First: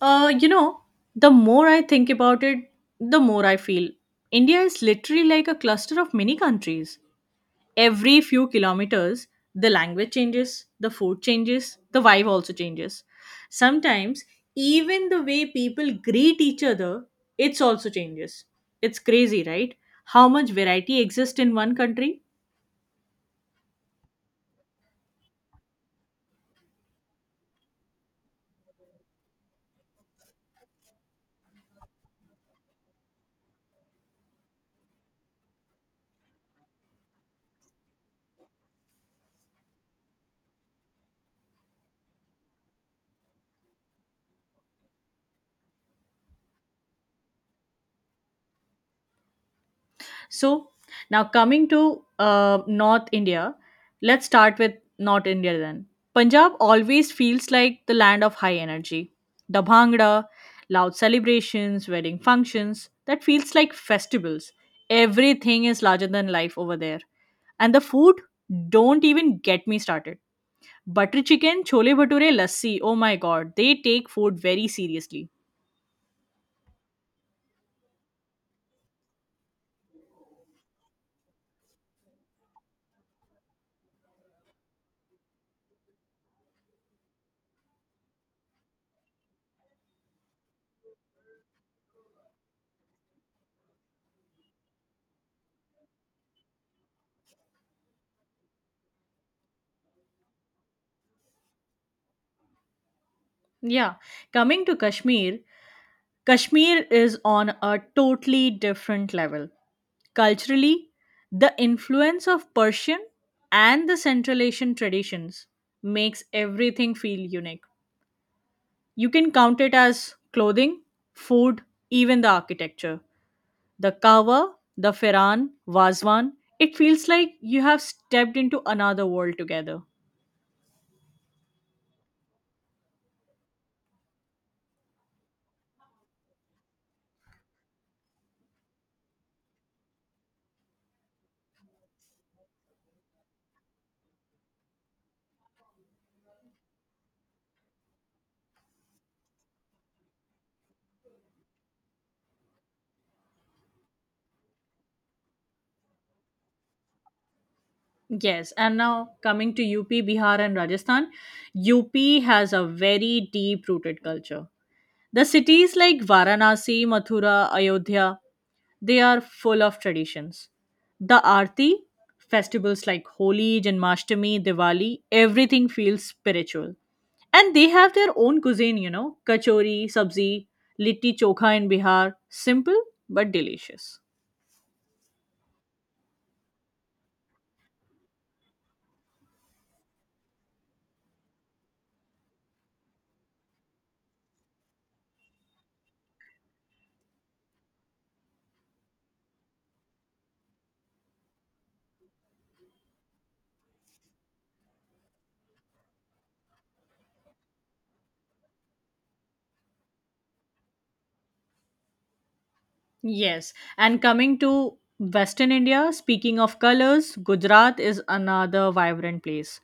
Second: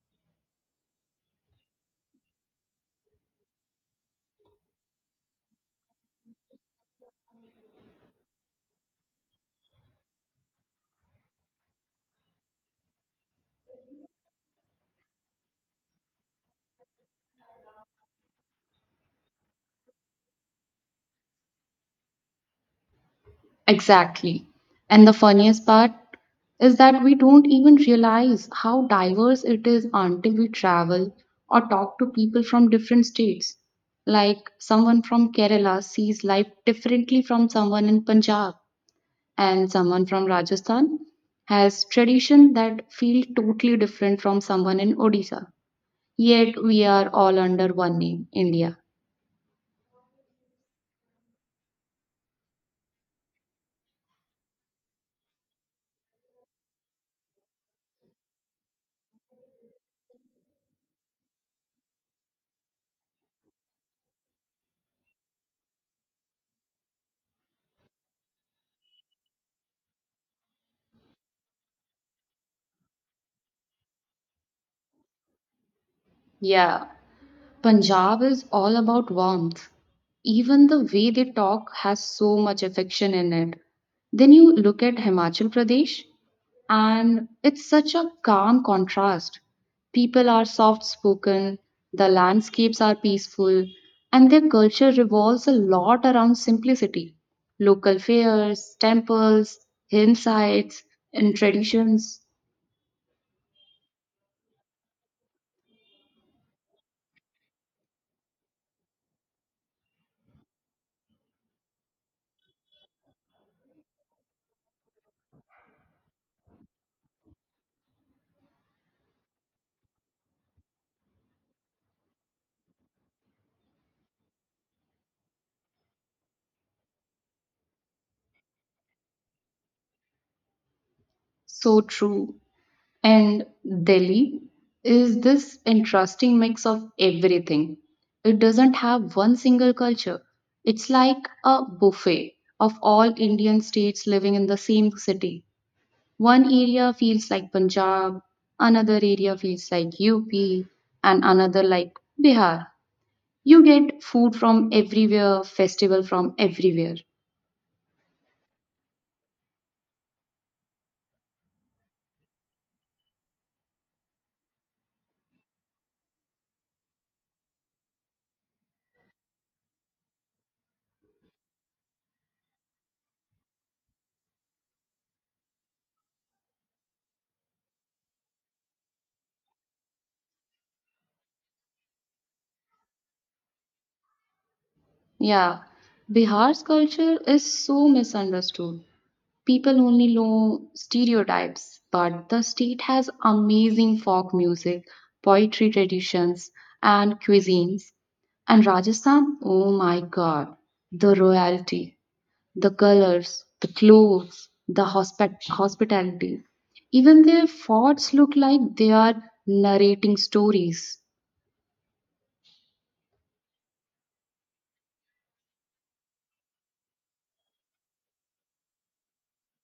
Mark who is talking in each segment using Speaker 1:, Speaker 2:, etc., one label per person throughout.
Speaker 1: Uh, you know, the more I think about it, the more I feel. India is literally like a cluster of mini countries. Every few kilometers, the language changes, the food changes, the vibe also changes. Sometimes, even the way people greet each other, it's also changes. It's crazy, right? How much variety exists in one country?
Speaker 2: Exactly. And the funniest part is that we don't even realize how diverse it is until we travel or talk to people from different states. Like someone from Kerala sees life differently from someone in Punjab, and someone from Rajasthan has tradition that feel totally different from someone in Odisha. Yet we are all under one name, India.
Speaker 1: So now coming to North India, let's start with North India then. Punjab always feels like the land of high energy. The bhangra, loud celebrations, wedding functions, that feels like festivals. Everything is larger than life over there. And the food, don't even get me started. Butter chicken, chole bhature, lassi, oh my god, they take food very seriously.
Speaker 2: Yeah. Punjab is all about warmth. Even the way they talk has so much affection in it. Then you look at Himachal Pradesh, and it's such a calm contrast. People are soft spoken, the landscapes are peaceful, and their culture revolves a lot around simplicity. Local fairs, temples, hillsides, and traditions.
Speaker 1: Yeah, coming to Kashmir, Kashmir is on a totally different level. Culturally, the influence of Persian and the Central Asian traditions makes everything feel unique. You can count it as clothing, food, even the architecture. The kawa, the firan, wazwan. It feels like you have stepped into another world together.
Speaker 2: So true. And Delhi is this interesting mix of everything. It doesn't have one single culture. It's like a buffet of all Indian states living in the same city. One area feels like Punjab, another area feels like UP, and another like Bihar. You get food from everywhere, festival from everywhere.
Speaker 1: Yes, and now coming to UP, Bihar, and Rajasthan, UP has a very deep rooted culture. The cities like Varanasi, Mathura, Ayodhya, they are full of traditions. The Aarti, festivals like Holi, Janmashtami, Diwali, everything feels spiritual. And they have their own cuisine, kachori, sabzi, litti chokha in Bihar. Simple but delicious.
Speaker 2: Yeah, Bihar's culture is so misunderstood. People only know stereotypes, but the state has amazing folk music, poetry traditions, and cuisines. And Rajasthan, oh my god, the royalty, the colors, the clothes, the hospitality. Even their forts look like they are narrating stories.
Speaker 1: Yes, and coming to Western India, speaking of colors, Gujarat is another vibrant place.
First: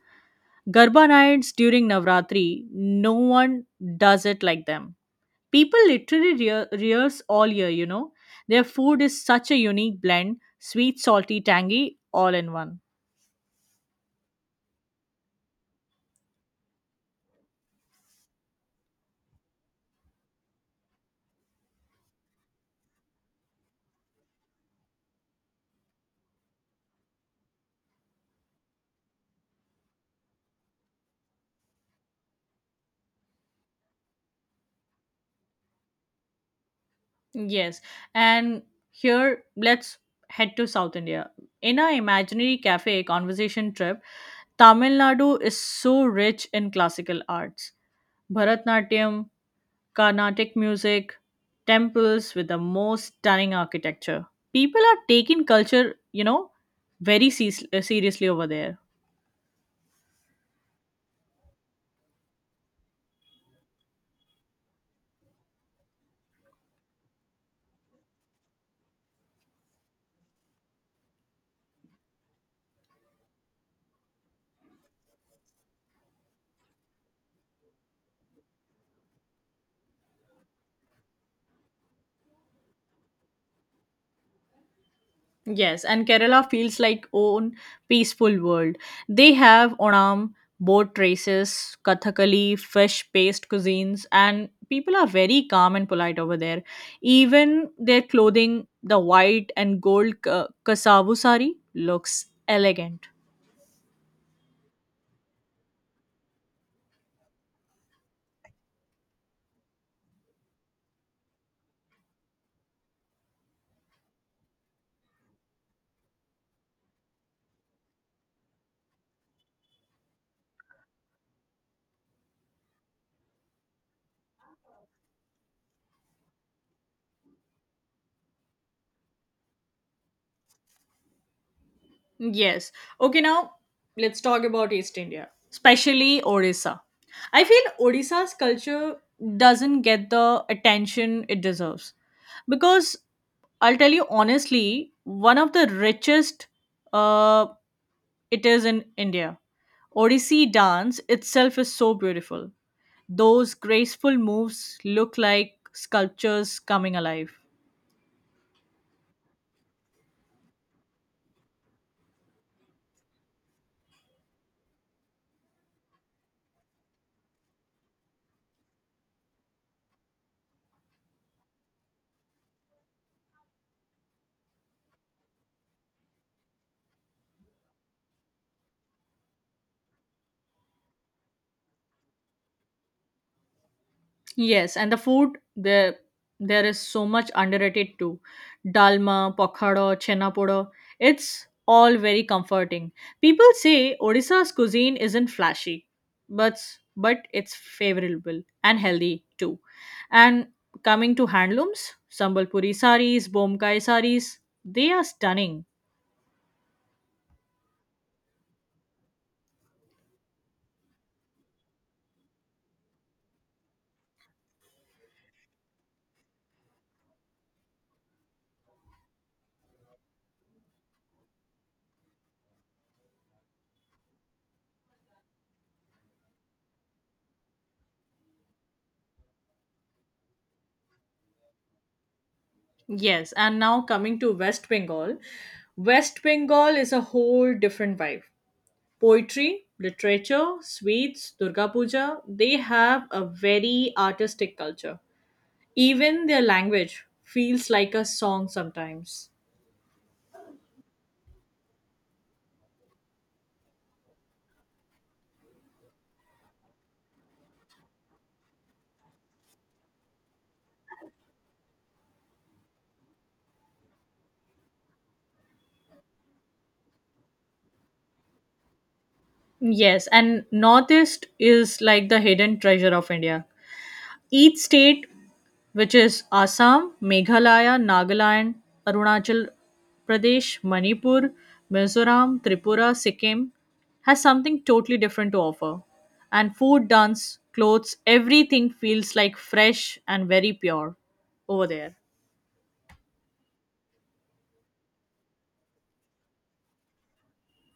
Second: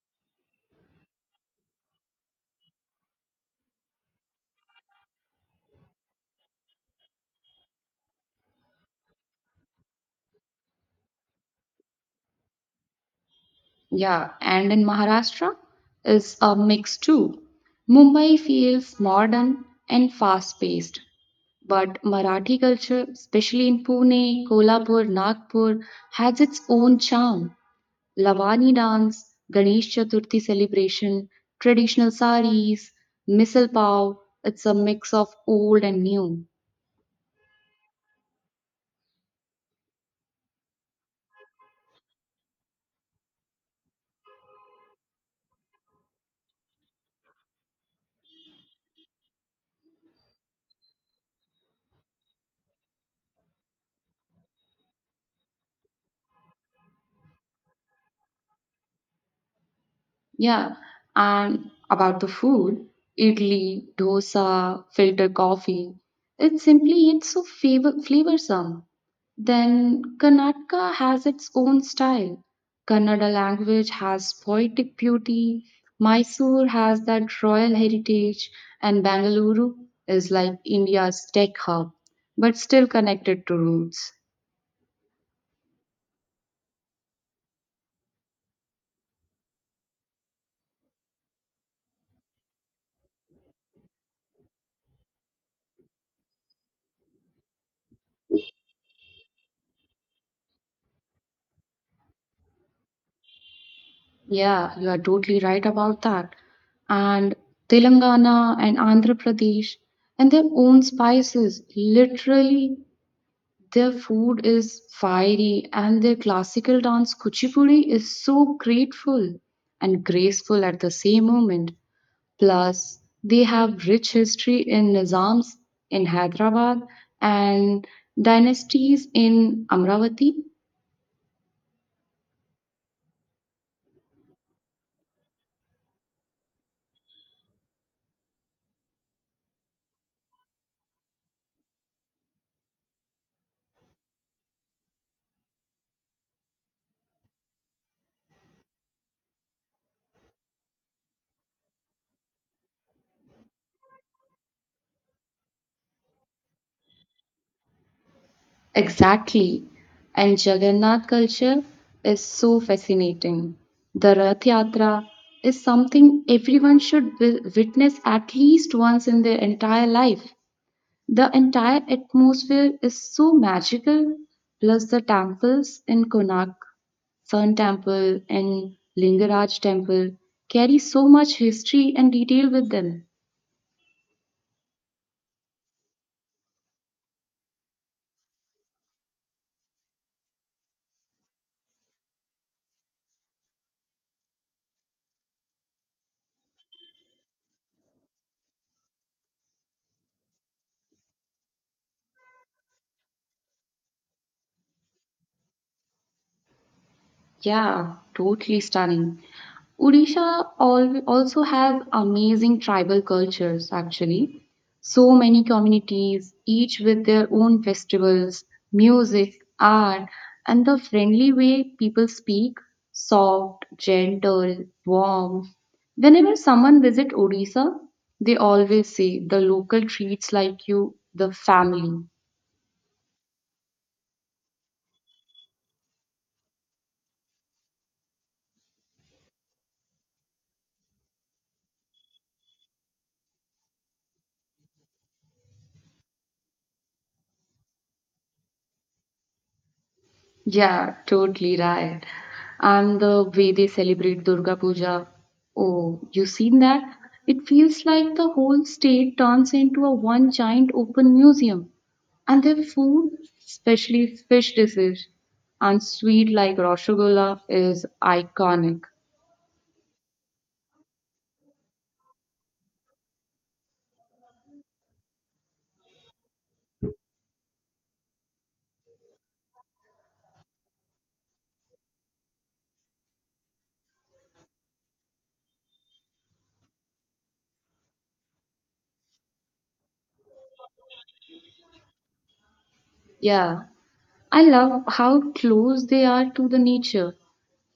Speaker 1: Garba nights during Navratri, no one does it like them. People literally rehearse all year, Their food is such a unique blend sweet, salty, tangy, all in one.
Speaker 2: Yeah, and in Maharashtra is a mix too. Mumbai feels modern and fast paced, but Marathi culture, especially in Pune, Kolhapur, Nagpur, has its own charm. Lavani dance, Ganesh Chaturthi celebration, traditional saris, misal pav, it's a mix of old and new.
Speaker 1: Yes, and here let's head to South India. In our imaginary cafe conversation trip, Tamil Nadu is so rich in classical arts. Bharatnatyam, Carnatic music, temples with the most stunning architecture. People are taking culture, very seriously over there.
Speaker 2: Yeah, and about the food, idli, dosa, filter coffee. It's simply it's so favor flavorsome. Then Karnataka has its own style. Kannada language has poetic beauty. Mysore has that royal heritage, and Bangalore is like India's tech hub, but still connected to roots.
Speaker 1: Yes, and Kerala feels like own peaceful world. They have Onam, boat races, Kathakali, fish-based cuisines, and people are very calm and polite over there. Even their clothing, the white and gold kasavu sari, looks elegant.
Speaker 2: Yeah, you are totally right about that. And Telangana and Andhra Pradesh and their own spices. Literally, their food is fiery and their classical dance kuchipudi is so grateful and graceful at the same moment. Plus, they have rich history in Nizams in Hyderabad and dynasties in Amravati.
Speaker 1: Yes. Okay, now let's talk about East India, especially Odisha. I feel Odisha's culture doesn't get the attention it deserves because I'll tell you honestly, one of the richest uh, it is in India. Odissi dance itself is so beautiful. Those graceful moves look like sculptures coming alive.
Speaker 2: Exactly. And Jagannath culture is so fascinating. The Rath Yatra is something everyone should witness at least once in their entire life. The entire atmosphere is so magical, plus the temples in Konark, Sun Temple, and Lingaraj Temple carry so much history and detail with them.
Speaker 1: Yes, and the food there is so much underrated too. Dalma, pokhada, chena poda. It's all very comforting. People say Odisha's cuisine isn't flashy, but but it's favorable and healthy too. And coming to handlooms, Sambalpuri saris, Bomkai saris, they are stunning.
Speaker 2: Yeah, totally stunning. Odisha also has amazing tribal cultures, actually. So many communities, each with their own festivals, music, art, and the friendly way people speak soft, gentle, warm. Whenever someone visits Odisha, they always say the local treats like you, the family.
Speaker 1: Yes, and now coming to West Bengal. West Bengal is a whole different vibe. Poetry, literature, sweets, Durga Puja, they have a very artistic culture. Even their language feels like a song sometimes.
Speaker 2: Yeah, totally right. And the way they celebrate Durga Puja, oh, you seen that? It feels like the whole state turns into a one giant open museum. And their food, especially fish dishes and sweet like rasgulla, is iconic.
Speaker 1: Yes, and Northeast is like the hidden treasure of India. Each state which is Assam, Meghalaya, Nagaland, Arunachal Pradesh, Manipur, Mizoram, Tripura, Sikkim, has something totally different to offer. And food, dance, clothes, everything feels like fresh and very pure over there.
Speaker 2: Yeah, I love how close they are to the nature.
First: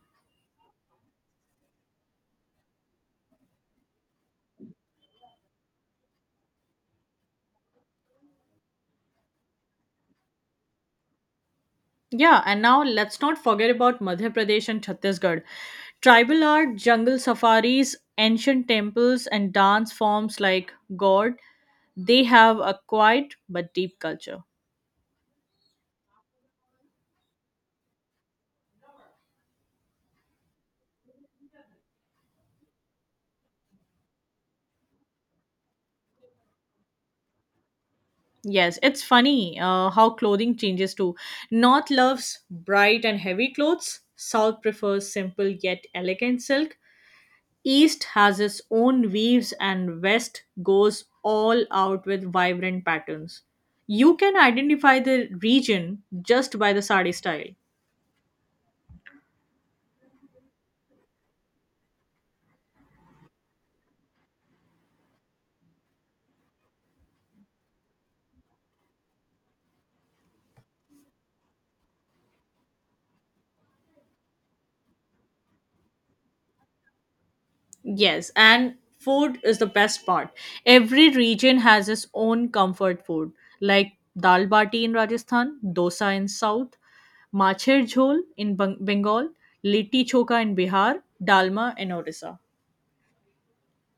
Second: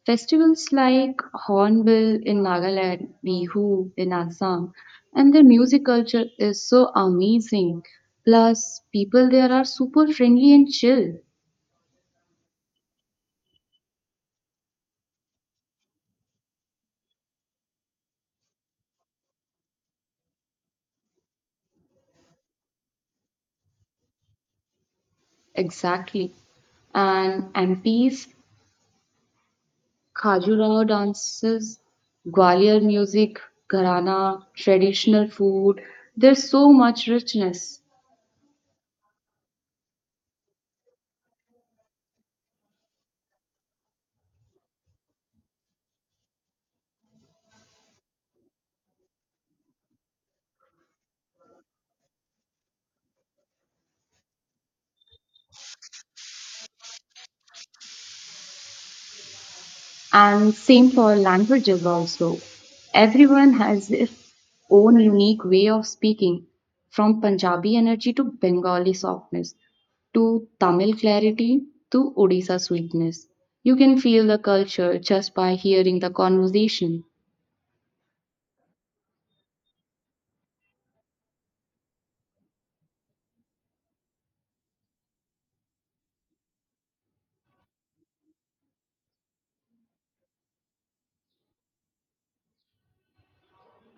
Speaker 2: Festivals like Hornbill in Nagaland, Bihu in Assam, and their music culture is so amazing. Plus, people there are super friendly and chill.
Speaker 1: Yeah, and now let's not forget about Madhya Pradesh and Chhattisgarh. Tribal art, jungle safaris, ancient temples, and dance forms like God, they have a quiet but deep culture.
Speaker 2: Exactly. And MP's Khajuraho dances, Gwalior music, Gharana, traditional food. There's so much richness.
Speaker 1: Yes, it's funny how clothing changes too. North loves bright and heavy clothes. South prefers simple yet elegant silk. East has its own weaves, and West goes all out with vibrant patterns. You can identify the region just by the sari style.
Speaker 2: And same for languages also. Everyone has their own unique way of speaking, from Punjabi energy to Bengali softness, to Tamil clarity to Odisha sweetness. You can feel the culture just by hearing the conversation.
Speaker 1: Yes, and food is the best part. Every region has its own comfort food, like dal bati in Rajasthan, dosa in South, macher jhol in Bengal, litti choka in Bihar, dalma in Odisha.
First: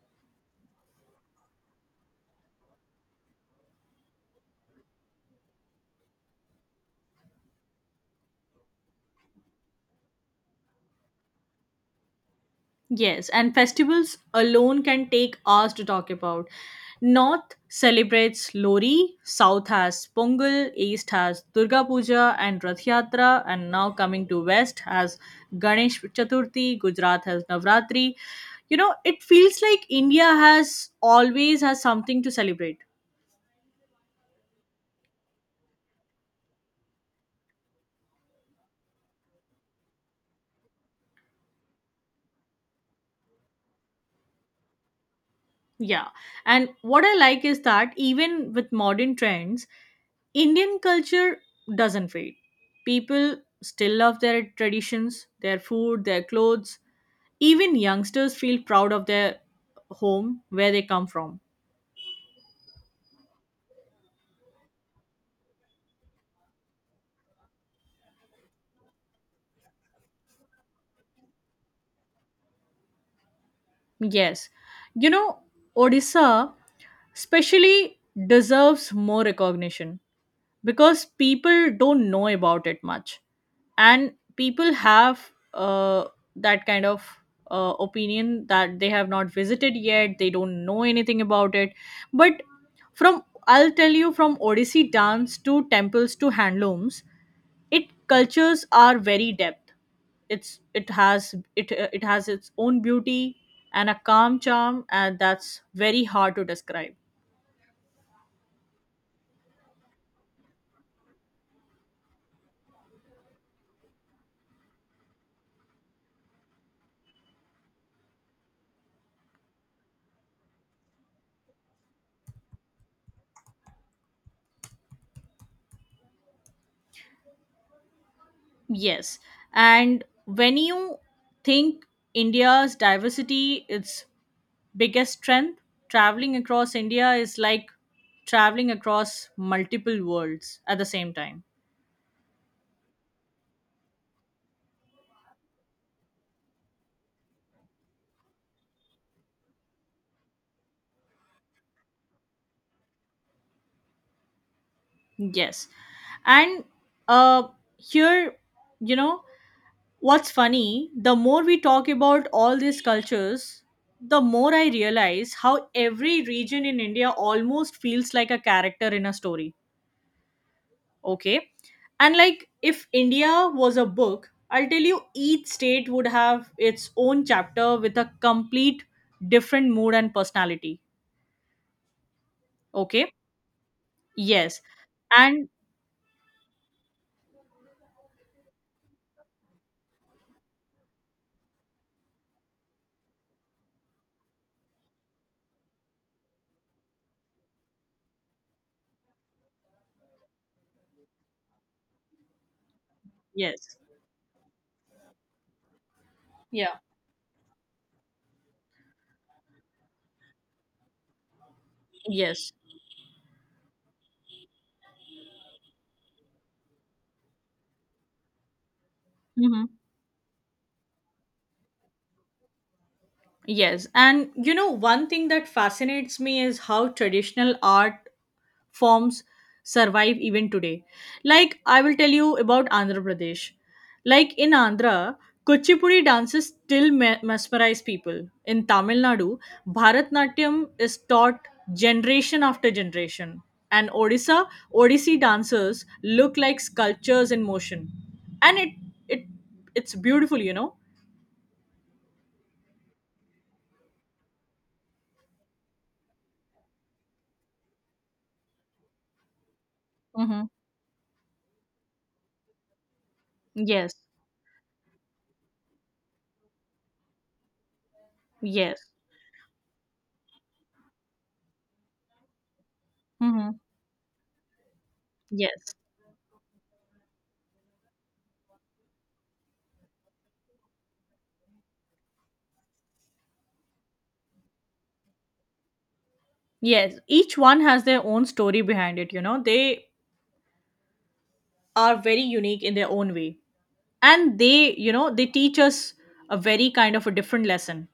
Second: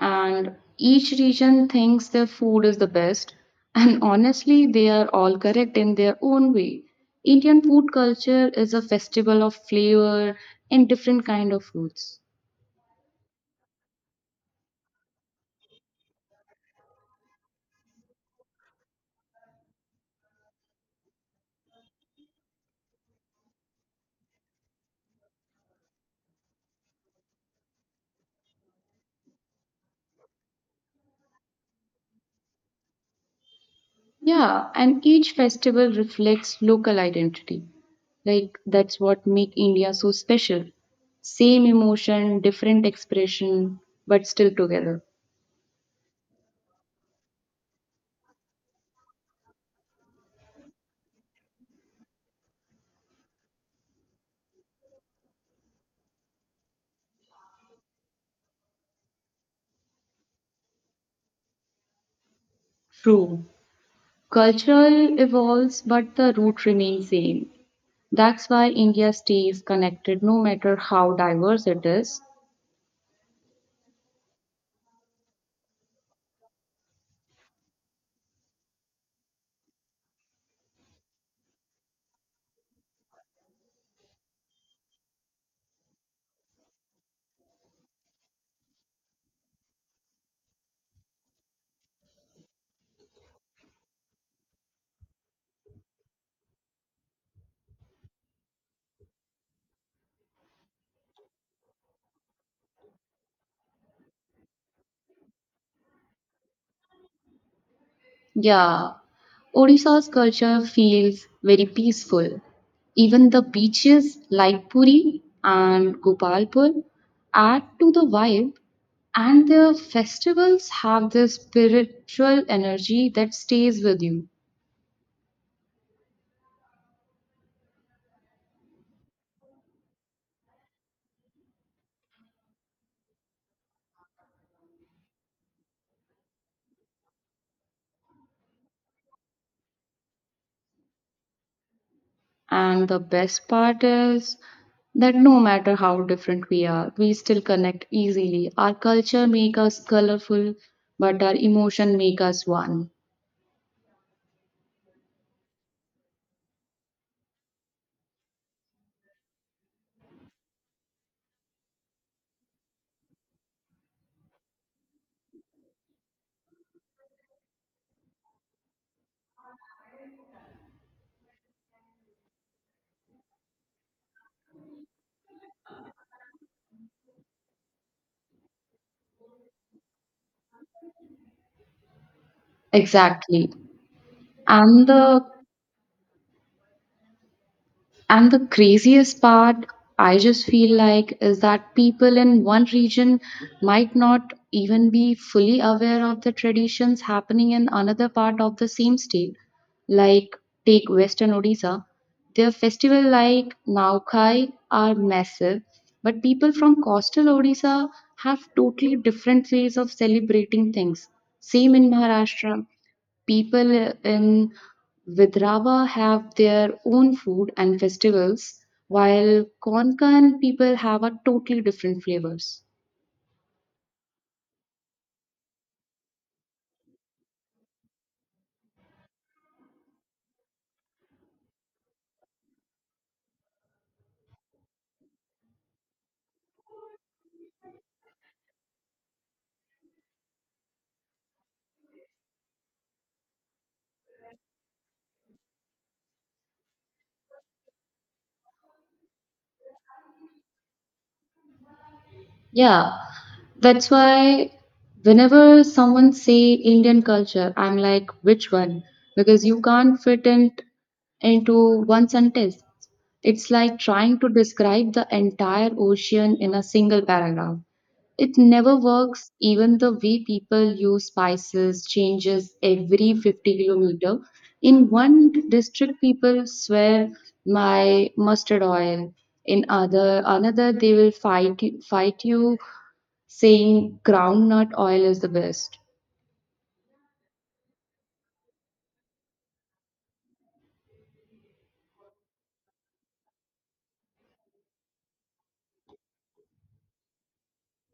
Speaker 2: And each region thinks their food is the best, and honestly, they are all correct in their own way. Indian food culture is a festival of flavor and different kind of foods.
Speaker 1: Yes, and festivals alone can take hours to talk about. North celebrates Lori, South has Pongal, East has Durga Puja and Rath Yatra, and now coming to West has Ganesh Chaturthi, Gujarat has Navratri. You know, it feels like India has always has something to celebrate.
Speaker 2: Yeah, and each festival reflects local identity. Like that's what make India so special. Same emotion, different expression, but still together.
Speaker 1: Yeah. And what I like is that even with modern trends, Indian culture doesn't fade. People still love their traditions, their food, their clothes. Even youngsters feel proud of their home where they come from.
Speaker 2: True. Cultural evolves, but the root remains same. That's why India stays connected no matter how diverse it is.
Speaker 1: Yes. You know, Odisha especially deserves more recognition, because people don't know about it much and people have that kind of opinion that they have not visited yet they don't know anything about it, but from I'll tell you from odyssey dance to temples to handlooms, it cultures are very depth. It it has its own beauty and a calm charm, and that's very hard to describe.
Speaker 2: Yeah, Odisha's culture feels very peaceful. Even the beaches like Puri and Gopalpur add to the vibe, and their festivals have this spiritual energy that stays with you.
Speaker 1: Yes. And when you think India's diversity, its biggest strength, traveling across India is like traveling across multiple worlds at the same time.
Speaker 2: And the best part is that no matter how different we are, we still connect easily. Our culture makes us colorful, but our emotion make us one.
Speaker 1: Yes. And uh, here, you know, what's funny, the more we talk about all these cultures, the more I realize how every region in India almost feels like a character in a story. Okay. And like if India was a book, I'll tell you each state would have its own chapter with a complete different mood and personality. Okay.
Speaker 2: Exactly.
Speaker 1: Yes.
Speaker 2: And the
Speaker 1: And
Speaker 2: And the craziest part, I just feel like, is that people in one region might not even be fully aware of the traditions happening in another part of the same state. Like, take Western Odisha. Their festival like
Speaker 1: yes.
Speaker 2: Naukai are massive, but people
Speaker 1: Yeah.
Speaker 2: from coastal Odisha have totally different ways of celebrating things. Same in
Speaker 1: Yes.
Speaker 2: Maharashtra. People in Vidrava have their own food and festivals, while
Speaker 1: Hmm.
Speaker 2: Konkan people have a totally different flavors.
Speaker 1: Yes, and one thing that fascinates me is how traditional art forms survive even today. Like I will tell you about Andhra Pradesh. Like in Andhra, Kuchipudi dances still mesmerize people. In Tamil Nadu, Bharatnatyam is taught generation after generation. And Odisha, Odissi dancers look like sculptures in motion. And it it's beautiful,
Speaker 2: Yeah, that's why whenever someone say Indian culture, I'm like, which one? Because you can't fit
Speaker 1: Mm-hmm.
Speaker 2: it into one sentence. It's like
Speaker 1: Yes.
Speaker 2: trying to describe the entire ocean in a single paragraph. It never
Speaker 1: Yes.
Speaker 2: works. Even the way people use spices changes every
Speaker 1: Mm-hmm.
Speaker 2: 50 kilometer. In one
Speaker 1: Yes.
Speaker 2: district, people swear my mustard oil. In other another, they will fight you saying groundnut oil is the best.
Speaker 1: Yes. Each one has their own story behind it, They are very unique in their own way, and they they teach us a very kind of a different lesson.